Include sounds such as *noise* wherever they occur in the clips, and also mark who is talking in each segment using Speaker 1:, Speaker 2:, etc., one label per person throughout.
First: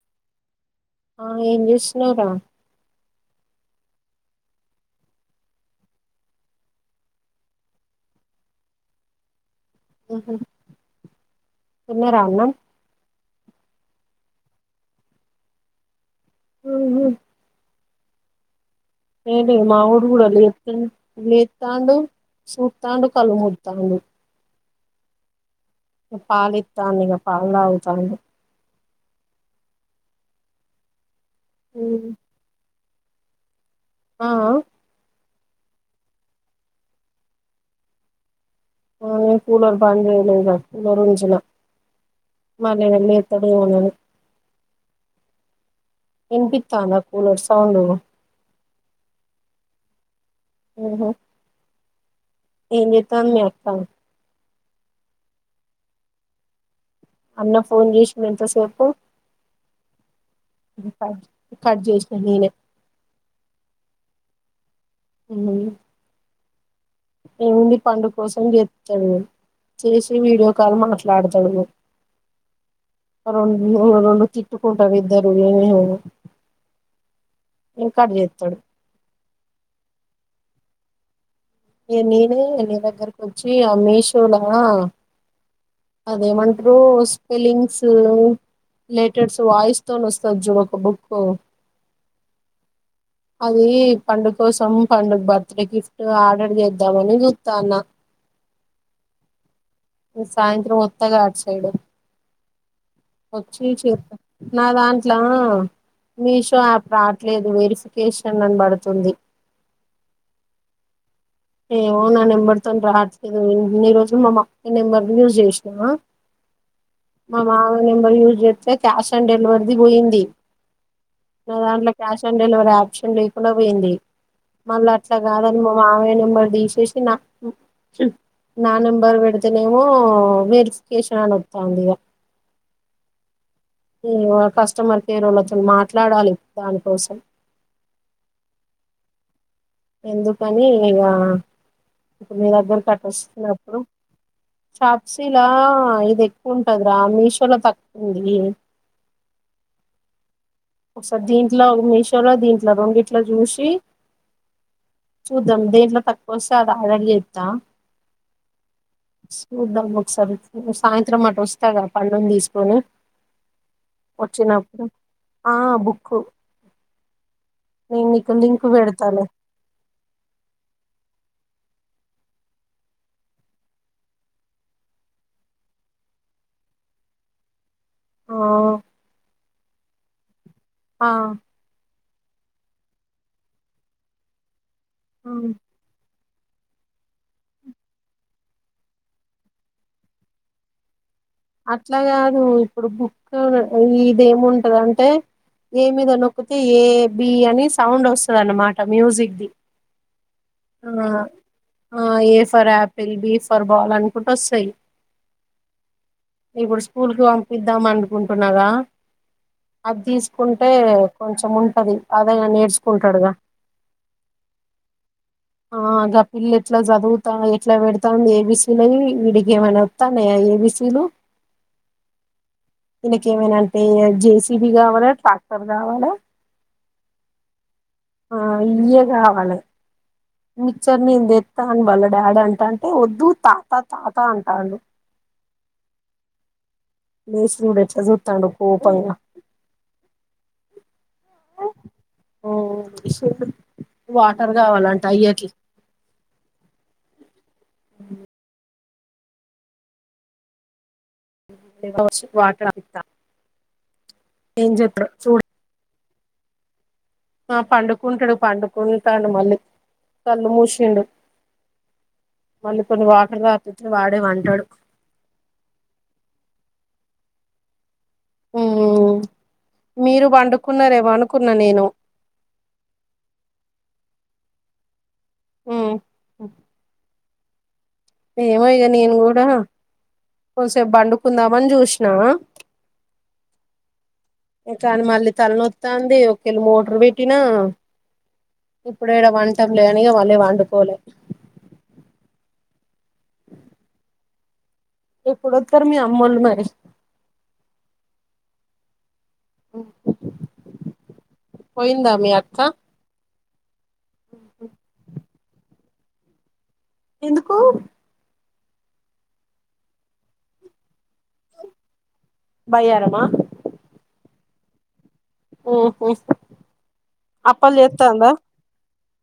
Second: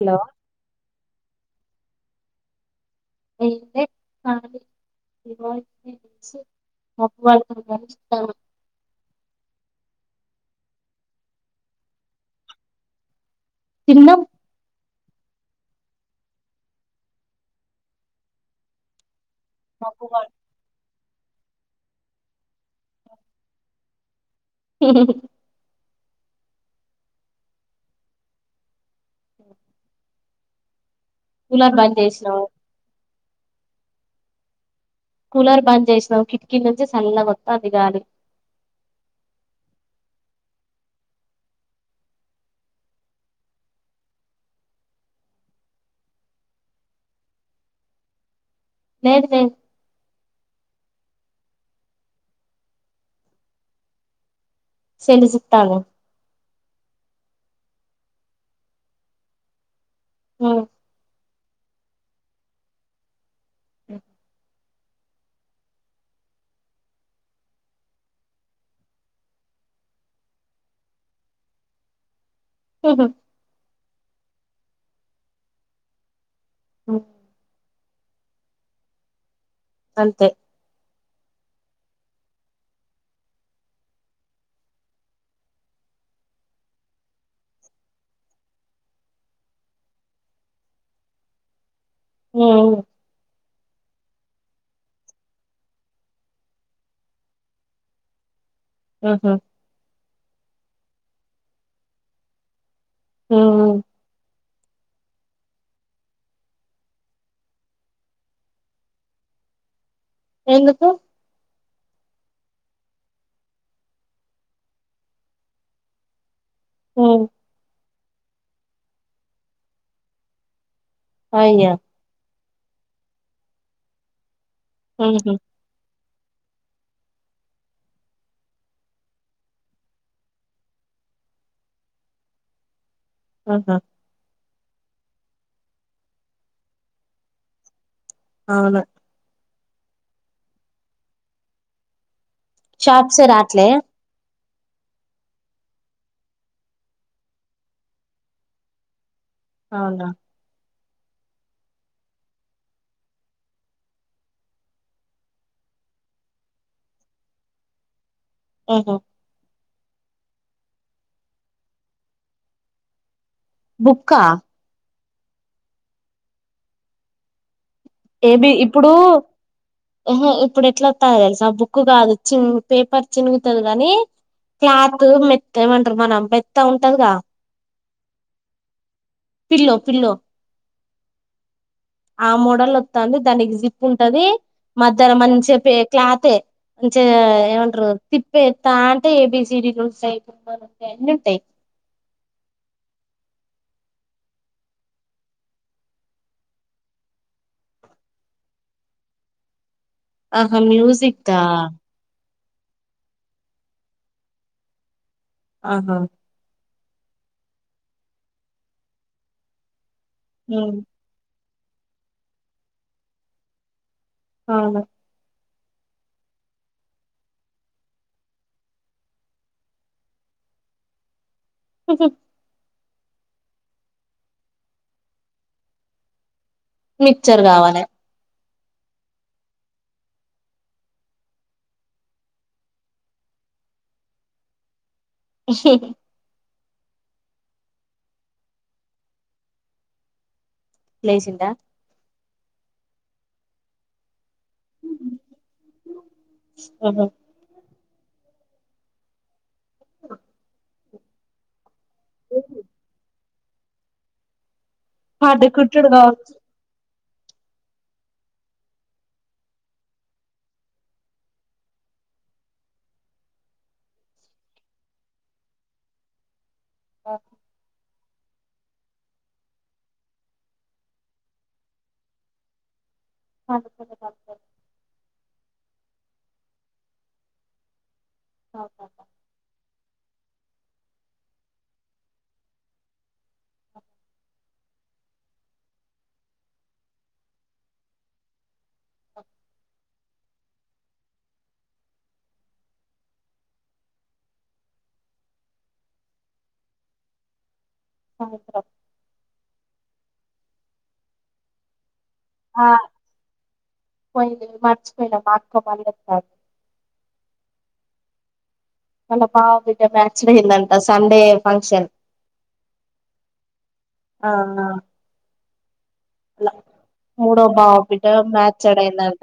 Speaker 1: Hello
Speaker 2: ఆ ఏం చేస్తున్నావ్ రా
Speaker 1: ఎ ఏ ఏ వాయు గాలులు
Speaker 2: ఆహ తిన్న రా అన్నం
Speaker 1: తిన్నం
Speaker 2: ఆ ఏంది ఇగ మా
Speaker 1: మబ్బు
Speaker 2: వోడు కూడా
Speaker 1: పడు
Speaker 2: లేతడు లేతండు సుతాండు కలుమూతాండు పాలితాన ఇగ పాలు తాగుతాండు
Speaker 1: కూలర్
Speaker 2: ఉమ్,
Speaker 1: బంజేసినవు
Speaker 2: ఆ
Speaker 1: కూలర్ బంజేసినవు కిటికీ నుంచి చల్లగా వతండి గాలి
Speaker 2: నేను కూలర్ బంజేయలే గా *unintelligible* మల్లేడ లేతడో అని ఇనిపితంద కూలర్ సౌండు
Speaker 1: లేదు లేదు
Speaker 2: ఓహో ఏం చెతాను మప్ప
Speaker 1: శెనిజప్తాను
Speaker 2: అన్న ఫోన్ చేష్ మంత సకు
Speaker 1: హ్మ్
Speaker 2: కర్జ అను అ ఏమింది పండు కోసం గతాడు చేసి వీడియో కాల్ మాట్లాడతాడు
Speaker 1: హహ
Speaker 2: న రండు తిట్టుకుంటారుద్దరు ఏనురు
Speaker 1: అ
Speaker 2: ఏ కజతుడు
Speaker 1: అంతే
Speaker 2: నేనే నీ దగ్గరకు వచ్చి ఆ మీషోలా అదేమంటారు స్పెలింగ్స్ టెర్స్ వాయిస్ తోని వస్తుంది చూడు ఒక బుక్
Speaker 1: హ
Speaker 2: అది పండుగ కోసం పండుగ బర్త్డే గిఫ్ట్ ఆర్డర్ చేద్దామని చూస్తా అన్న
Speaker 1: ఆహ
Speaker 2: రోతగాట్ సైడ్ చ్చ
Speaker 1: హ్మ్
Speaker 2: చి నాదాంట్లా ఆ మీషో యాప్ రావట్లేదు వెరిఫికేషన్ అని పడుతుంది
Speaker 1: ఎందుకు
Speaker 2: ఏమో నా నెంబర్తో రాట్లేదు నీ రోజు మా అక్కయి నెంబర్ యూజ్ చేసినవా
Speaker 1: హ్మ్
Speaker 2: మావ నెబర్ యజ అతే క్యాష్ ఆన్ డెలివరీది పోయింది
Speaker 1: అయ్యో
Speaker 2: అాంట్లో క్యాష్ ఆన్ డెలివీ ఆప్షన్ కూడా పోయింది మళ్ళీ అట్లా
Speaker 1: హుహు
Speaker 2: కాదని మా మావేన సి నా నా నెంబర్ పెడితేనేమో వెరిఫికేషన్ అనిస్తాంది ఇక
Speaker 1: ఆహా
Speaker 2: కష్టమా నేను వాళ్ళతో మాట్లాడాలి దానికోసం
Speaker 1: అవును
Speaker 2: ఎందుకని ఇక ఇప్పుడు మీ దగ్గర
Speaker 1: షార్ట్సే రాట్లే
Speaker 2: కట్టొస్తున్నప్పుడు షాప్సీలా ఇది ఎక్కువ ఉంటందిరా మీషోలో తక్కువంది
Speaker 1: అవునా
Speaker 2: ఒకసారి దీంట్లో మీషోలో దీంట్లో రెండిట్లో చూసి చూద్దాం దీంట్లో తక్కువ వస్తే అది ఆడర్ చేస్తాం
Speaker 1: ఓహో
Speaker 2: చూద్దాం ఒకసారి సాయంత్రం అటు వస్తా క పండును తీసుకొని
Speaker 1: బుక్కా
Speaker 2: వచ్చిన అప్పుడు ఆ బుక్ నేను నీకు
Speaker 1: ఏది
Speaker 2: లింక్
Speaker 1: ఇప్పుడు
Speaker 2: పెడతాలే
Speaker 1: ఊహు ఇప్పుడు ఎట్లాస్త తెలిసి బుక్ కాదు చి పేపర్ చినుగుతుంది కానీ క్లాత్ మెత్తగ ఉంటది మనం మెత్త ఉంటదిగా
Speaker 2: ఆ
Speaker 1: పిల్లో పిల్లో
Speaker 2: ఆ
Speaker 1: ఆ మోడల్ లో వస్తుాంది దానికి జిప్ ఉంటది మధర
Speaker 2: ఆ.
Speaker 1: మంచి చె ప క్లాతే మంచి ఏమంటారు తిప్పే ఎత్తా అంటే ఏబిసిడలు ఉంటాయిలు ఉంటాయి అన్ని ఉంటాయి
Speaker 2: అట్లా కాదు ఇప్పుడు బుక్ ఇది ఏముంటదంటే ఏమైనా నొక్కితే ఏ బి అని సౌండ్ వస్తుంది అన్నమాట మ్యూజిక్దిి
Speaker 1: ఆహా మ్యూజిక్ ఆ
Speaker 2: A for apple B for ball అనుకుంటూ వస్తాయి
Speaker 1: ఆహా
Speaker 2: ఇప్పుడు స్కూల్ కి పంపిద్దాం అనుకుంటున్నార అది తీసుకుంటే
Speaker 1: ఉమ్
Speaker 2: కొంచెం కం ఉంటది అదే నేర్చుకుంటాడుగా
Speaker 1: అవును
Speaker 2: ఆగా పిల్లు ఎట్లా చదువుతా ఎట్లా పెడతా ఏబీసీల విడిగి ఏమైనా వస్తా ఏబీసీలు
Speaker 1: అే
Speaker 2: వీనికి ఏమైనాంటే జేసీబి కావాలా ట్రాక్టర్ కావాలా
Speaker 1: మిక్చర్ కావాలి
Speaker 2: ఆ ఇ్యే కావాలి మిక్చర్ నేను తెతాను వాళ్ళ డాడీ అంట అంటే వద్దు తాత తాత అంటాను
Speaker 1: ఎహి
Speaker 2: ఎట్లా చుటండో కోపంగా
Speaker 1: ప్లేసిండ
Speaker 2: ఓ ఇష వా ర్ కావాలంటే అయ్యాకి
Speaker 1: ఆహా
Speaker 2: *inaudible*
Speaker 1: హడే కుట్టడుగా
Speaker 2: ఆ పండుకుంటాడు పండుకుంటాడు మళ్ళీ కళ్ళు మూసిండు మళ్ళీ కొన్ని వాటలు రాతుచ్చ వాడే పంటడు
Speaker 1: ఆ
Speaker 2: మీరు పండుకున్నారేమో అనుకున్నా నేను
Speaker 1: అక క్
Speaker 2: ఆ ఏమో ఇగ నెన్ కూడా కొంచసేపు బండుకుందామని చూసినకానీ మళ్ళీ తలనొత్తాంది ఒకేళ మోటర్ పెట్టినా ఇప్పుడు ఎడ పంటము లే లేదు అండి పండుకోలే. ఎప్పుడు వత్తరు మీ అమ్మొల్లు మరి.
Speaker 1: సాయంత్రం
Speaker 2: పో పోయిందా మీ అక్క
Speaker 1: పోయిలే మర్చిపోయినా పార్ కోపలి వత్తార్
Speaker 2: ఎందుకు
Speaker 1: వాళ్ళ బావ బిడ్డ మ్యాచ్ అయ్యిందంట స్కూ సండే ఫంక్షన్
Speaker 2: బయ్యారమా
Speaker 1: ఆ
Speaker 2: ఓ
Speaker 1: అలా మూడో బావ బిడ్డ
Speaker 2: చేత్తాందా
Speaker 1: మాచ్డ్ అయ్యిందంట్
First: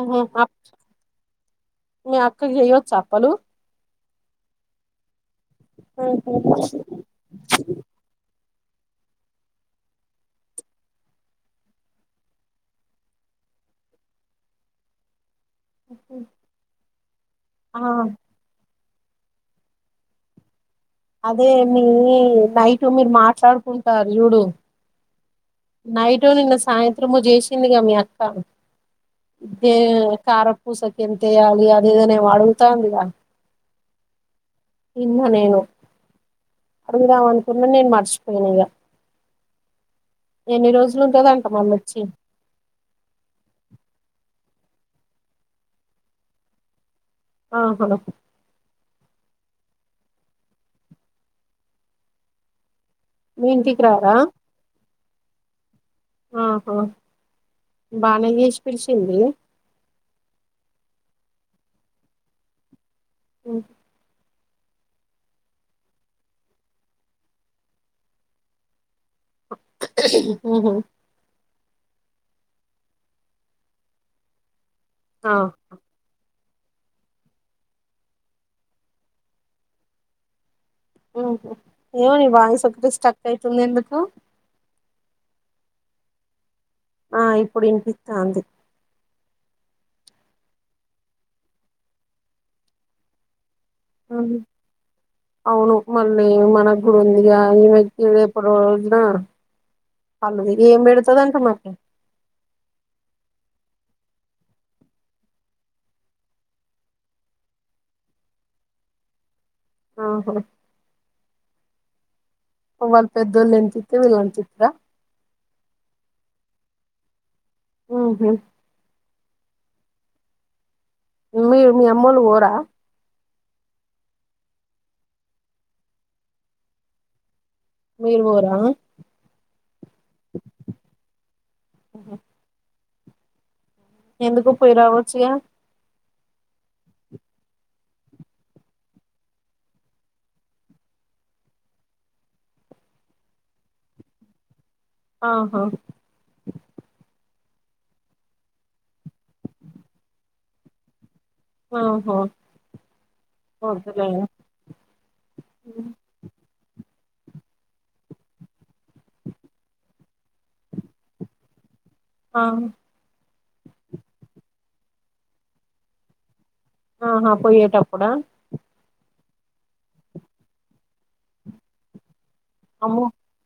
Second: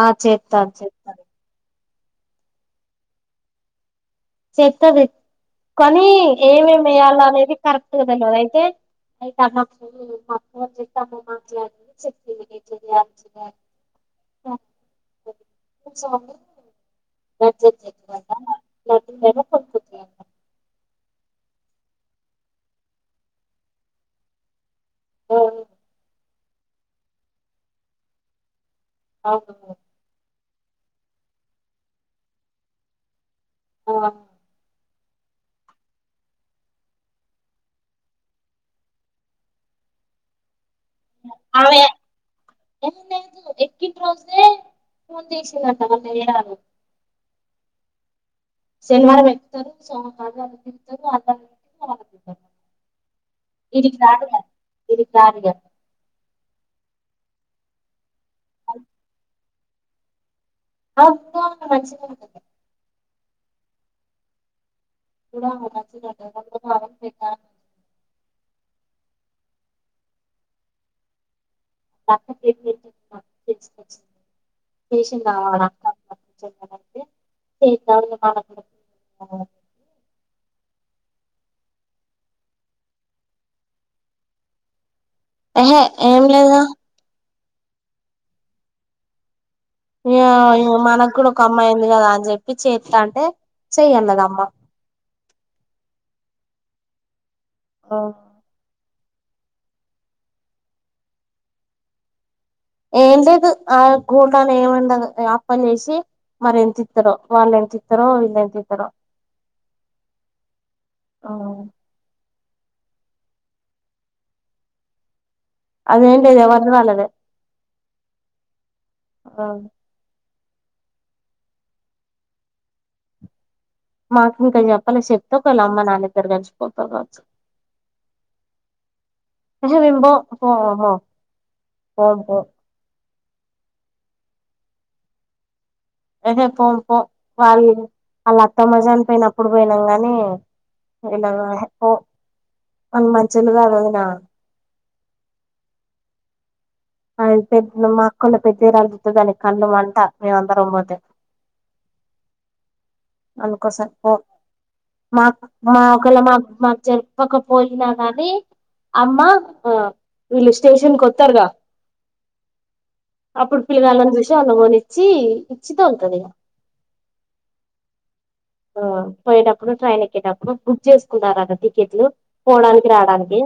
Speaker 1: ఆ చెప్తార్ చెప్తరు
Speaker 2: మీ అక్కకి చెయ్యోచ్చా అప్పలు
Speaker 1: చేతది కానీ
Speaker 2: ఉహు
Speaker 1: ఏమేమి ఏయాలనేది కరెక్ట్గా తెల్వదు అయితే అయితే అమ్మకు ఫోన్ చెయ్యి *inaudible* సో వచ్చే
Speaker 2: ఆ
Speaker 1: చెక్ వల్ల *inaudible*
Speaker 2: అదే మీ నైట్ మీరు మాట్లాడుకుంటారు చూడు నైట్ టు నిన్న సాయంత్రము జేసిందిగా మీ అక్క. ఇదే
Speaker 1: అవును
Speaker 2: కారప్ పూసక్ ఎంతేయాలి అది ఇది అని ఏమో అడుగుతాంది గా
Speaker 1: ఓ ఆ
Speaker 2: ఇన్ను నేను అడుగుదాం అనుకున్నా నేను మర్చిపోయినా ఇగ ఎన్ని రోజ్
Speaker 1: అరవై యే ఫోన్ చేశీరంట అన్న ఏడా అని
Speaker 2: ఆహా
Speaker 1: శనివారం ఎక్కుతారు సోమవారం ఆడ తిరుగుతారు. ఆదివారం ఎక్కుతారు మంగళవారం దిగుతారు
Speaker 2: మీ ఇంటికి రార
Speaker 1: ఈడీకి రారు గా
Speaker 2: ఆహా బానే జేసీ పిలిసింది
Speaker 1: ఆ ఇంట్లోనే ఉంటే మంచిగానే వుంటదిలే
Speaker 2: హ్మ
Speaker 1: *inaudible*
Speaker 2: మ్మ్ హ్మ్
Speaker 1: *inaudible*
Speaker 2: ఆ
Speaker 1: చేసిందా సాల
Speaker 2: ఏమ న వాయిసు ఒకటి స్టక్ అవుతుంది ఎందుకు
Speaker 1: హే ఏం లేదా
Speaker 2: ఆ ఇప్పుడపితంది
Speaker 1: మనకు కూడా ఒక అమ్మాయింది కదా అని చెప్పి చేస్త అంటే
Speaker 2: హ్మ
Speaker 1: చెయ్యన్నదమ్మ
Speaker 2: అవును మళ్ళీ మన ంది ని వకిదప్పుడుంద అలుది ఏం పెడతుందింటమాట
Speaker 1: ఏం లేదు ఆ గోల్డ్ అని ఏమండ అప్పని చేసి మరి ఎంత ఇస్తారో వాళ్ళు ఎంత ఇస్తారో వీళ్ళ ఎంత ఇస్తార
Speaker 2: ఆహా
Speaker 1: ఆ
Speaker 2: వ వాల్ పెద్దల్ ఎంతతివ ఇల్ ఎంతితవ
Speaker 1: ఆది ఏందో ఎవరు రాలేదు
Speaker 2: ఆ హ
Speaker 1: ఆ
Speaker 2: మీ మీ అమ్మలు పోరా
Speaker 1: మాకు ఇంకా చెప్పాల చెప్త ఒకళ్ళ అమ్మ నా దగ్గర కలిసిపోతారు కావచ్చు
Speaker 2: మీరు పోరా
Speaker 1: ప విబ పో పో
Speaker 2: ఎందుకు పోయి రావచ్చగా
Speaker 1: అహే పోం పో వాళ వాళ్ళ అత్తమజాని పోయినప్పుడు పోయినాం కాగాని ఇలా పో మ మంచిలుగాదు వదినా
Speaker 2: ఆహా
Speaker 1: పె మా అక్కన్న పెద్దదిరులుతు దాని కళ్ళం అంట మేమందరం పోతే
Speaker 2: ఓహో
Speaker 1: అనుకోసార్ మాకు మా ఒకళ మా మా చె తప్పకపోయినా కానీ అమ్మ వీళ్ళు స్టేషన్ కు వస్తారుగా
Speaker 2: ఆ
Speaker 1: అప్పుడు పిల్లగాళ్ళని చూసి అళమోని ఇచ్చి ఇచ్చిత ఉంటది ఇక
Speaker 2: ఆహా పోయిటప్పుడా
Speaker 1: ఆ పోయేటప్పుడు ట్రైన్ ఎక్కేటప్పుడు బుక్ చేసుకున్నారుద టికెట్లు పోవడానికి
Speaker 2: అమ్మో
Speaker 1: రావడానికి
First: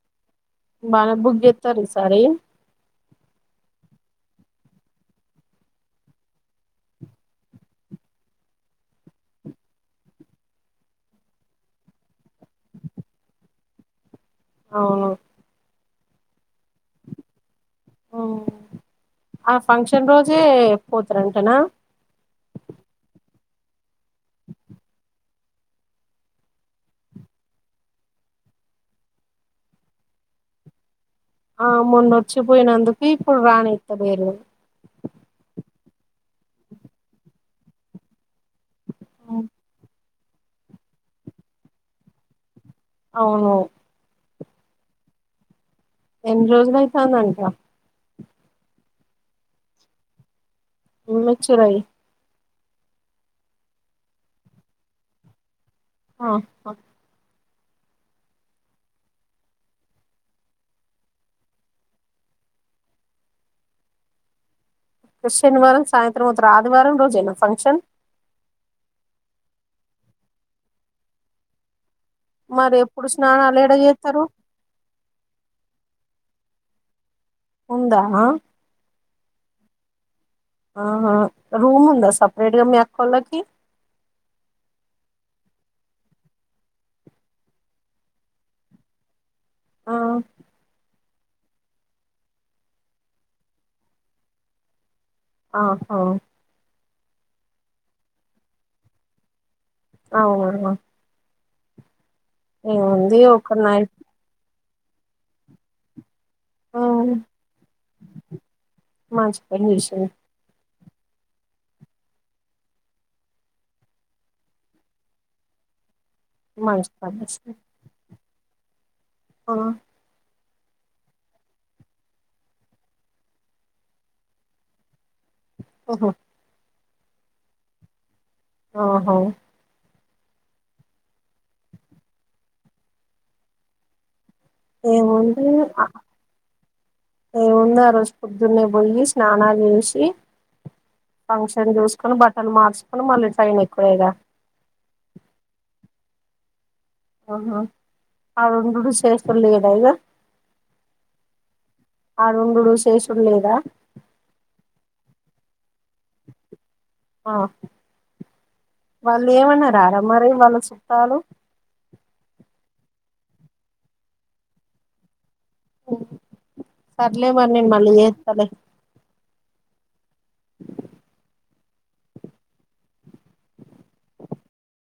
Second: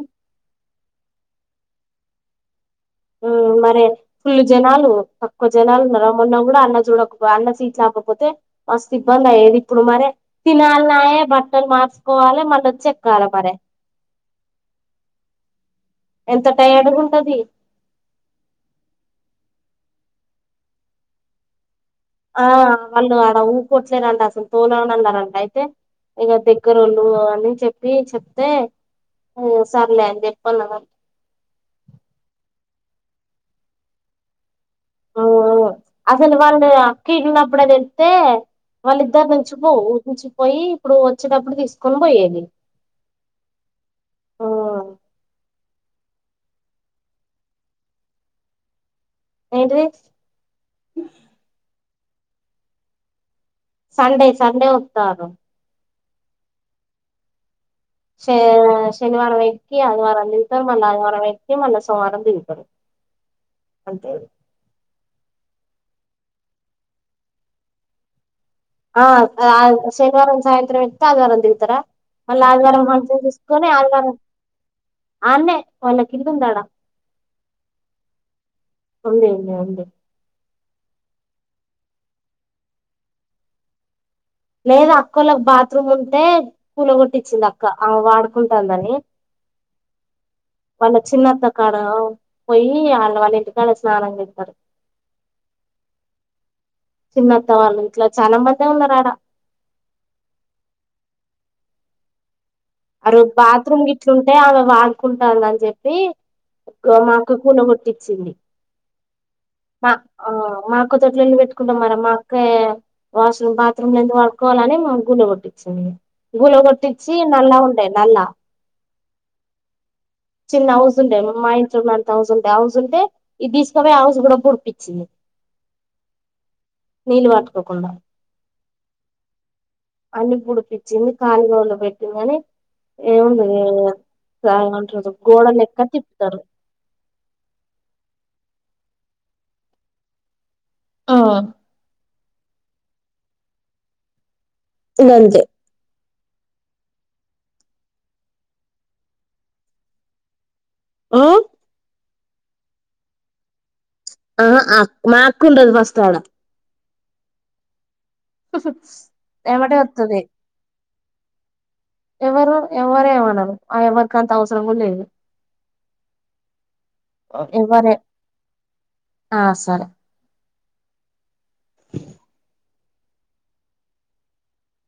Speaker 2: బాళ బుగ ఎత్తార సార
Speaker 1: మరి ఫుల్ జనాలు తక్కువ జనాలు ఉన్నమొన్న కూడా అన్న చూడకపో అన్న చీట్ లేకపోతే మస్తు ఇబ్బంది అయ్యేది ఇప్పుడు మరి తినాలిన్నాయే బట్టలు మార్చుకోవాలి మనచ్చ ఎక్కాల మర
Speaker 2: అవును
Speaker 1: ఎంత టయ అడ ఉంటది
Speaker 2: ఆ ఫంక్షన్ రోజే పోతారంటనా
Speaker 1: ఆ వాళ్ళు ఆడ ఊ కొట్లేదంటడి అసలు పోదాం అన్నారంటడి అయితే ఇక దగ్గర వాళ్ళు అన్నీ చెప్పి చెప్తే సర్లే అని చెప్పతాను
Speaker 2: ఆ మొన్నొచ్చిపోయినందుకు ఇప్పుడు రానిత్తలేేరు
Speaker 1: ఆ అసలు వాళ్ళుది అక్క ఇన్నప్పుడ అని ఎల్తే వాళ్ళిద్దరి నుంచి పో ఊ నుంచి పోయి ఇప్పుడు వచ్చేటప్పుడు తీసుకొని పోయేది
Speaker 2: అవును
Speaker 1: ఓ
Speaker 2: ఎన్ని రోజులైతాన్దంట
Speaker 1: ఎడ్రిక్స్
Speaker 2: యూనిచిర్య్
Speaker 1: సండే సండే వతారు
Speaker 2: ఆ
Speaker 1: శ శనివారం వెక్కి ఆదివారం దిగుతారు మళ్ళా ఆదివారం వెక్కి మళ్ళా సోమవారం దిగుతారు అంతే
Speaker 2: శనివారం సాయంత్రం వత్తారు ఆదివారం రోజేనా ఫంక్షన్
Speaker 1: ఆ ఆ శనివారం సాయంత్రం ఎక్కితే ఆదివారం దిగుతారా మళ్ళీ
Speaker 2: మరి
Speaker 1: ఆదిగారం
Speaker 2: ఎప్పుడు
Speaker 1: మంచిగా
Speaker 2: స్నానాలు
Speaker 1: చూసుకొని
Speaker 2: ఏడ
Speaker 1: ఆదివారం
Speaker 2: చేత్తరు
Speaker 1: ఆడనే వాళ్లకి ఇల్లు ఉంది ఆడ
Speaker 2: ఉందా
Speaker 1: ఉంది ఉంది ఉంది
Speaker 2: ఆహా రూమ్ ఉందా సపరేట్గా మీ అక్కోలకి
Speaker 1: లేదు అక్కోళ్ళకి బాత్రూమ్ ఉంటే పూల కొట్టించింది అక్క ఆ వాడుకుంటుందని
Speaker 2: ఆ
Speaker 1: వాళ్ళ చిన్నత్త కాడ పోయి వాళ్ళ వాళ్ళ ఇంటికాళ్ళ స్నానం చేతారు
Speaker 2: ఆహా
Speaker 1: చిన్నత్త వాళ్ళు ఇంట్లో చాలా మంది ఉన్నారు ఆడ
Speaker 2: అవు
Speaker 1: అ డో
Speaker 2: ఒక
Speaker 1: బాత్రూమ్
Speaker 2: నైట్
Speaker 1: గిట్లుంటే వాడుకుంటుంది అన్ చెప్పి ఒక మాకు కూన కొట్టించింది
Speaker 2: మంచి పని
Speaker 1: మా
Speaker 2: చేసింది
Speaker 1: ఆ మా ఒక్కచోట్లు ఇళ్ళ పెట్టుకుంటాం మనం మా అక్కే వాష్రూమ్ బాత్రూమ్ల ఎందు వాడుకోవాలని మా గుండు కొట్టించడి గుల
Speaker 2: మంచి
Speaker 1: కొట్టించి
Speaker 2: పని
Speaker 1: నల్ల
Speaker 2: చేసింది
Speaker 1: ఉంటాయి నల్ల
Speaker 2: ఆ
Speaker 1: చిన్న హౌస్ ఉండే మ ఇంట్లో ఉన్నంత హౌస్ ఉంటే హౌజస్ ఉంటే ఇది తీసుకవే హౌస్ కూడా కురుప్ ఇచ్చింది
Speaker 2: ఓహో
Speaker 1: నీళ్లు పటుకోకుండా
Speaker 2: ఓహో
Speaker 1: అన్ని పుడిపచ్చింది కానిగోలు పెట్టుకొని ఏముండ సాంటదు గోడ
Speaker 2: ఏముంది
Speaker 1: లెక్క
Speaker 2: ఆ,
Speaker 1: తిప్పుతారు
Speaker 2: ఏముంది ఆ రోజు పొద్దున్నే పోయి స్నానాలు చేసి ఫంక్షన్ చూసుకోని బట్ట తను మార్చుకుని మళ్ళీ ట్రైన్ ఎక్కుడేగా
Speaker 1: *unintelligible*
Speaker 2: ఆహ అ నూడుల్స్ చేసుకోలేదా అయ్యా
Speaker 1: ఉమ్
Speaker 2: ఆ ఉండుడు శేషుడు లేదా
Speaker 1: ఆ ఆ మా అక్క ఉండదు ఫస్ట్ ఆడ
Speaker 2: ఆ వాళ్ళు
Speaker 1: ఎమ్మటే
Speaker 2: ఏమన్నరమ్
Speaker 1: వత్తది
Speaker 2: మరి వాళ్ళు చుట్టాలు
Speaker 1: ఎవరు ఎవరేమన్నారు ఆ ఎవరికి అంత అవసరం కూడా లేదు
Speaker 2: సర్లే మరి మళ్ళ
Speaker 1: ఎవరే
Speaker 2: చేతలే
Speaker 1: ఆ సరే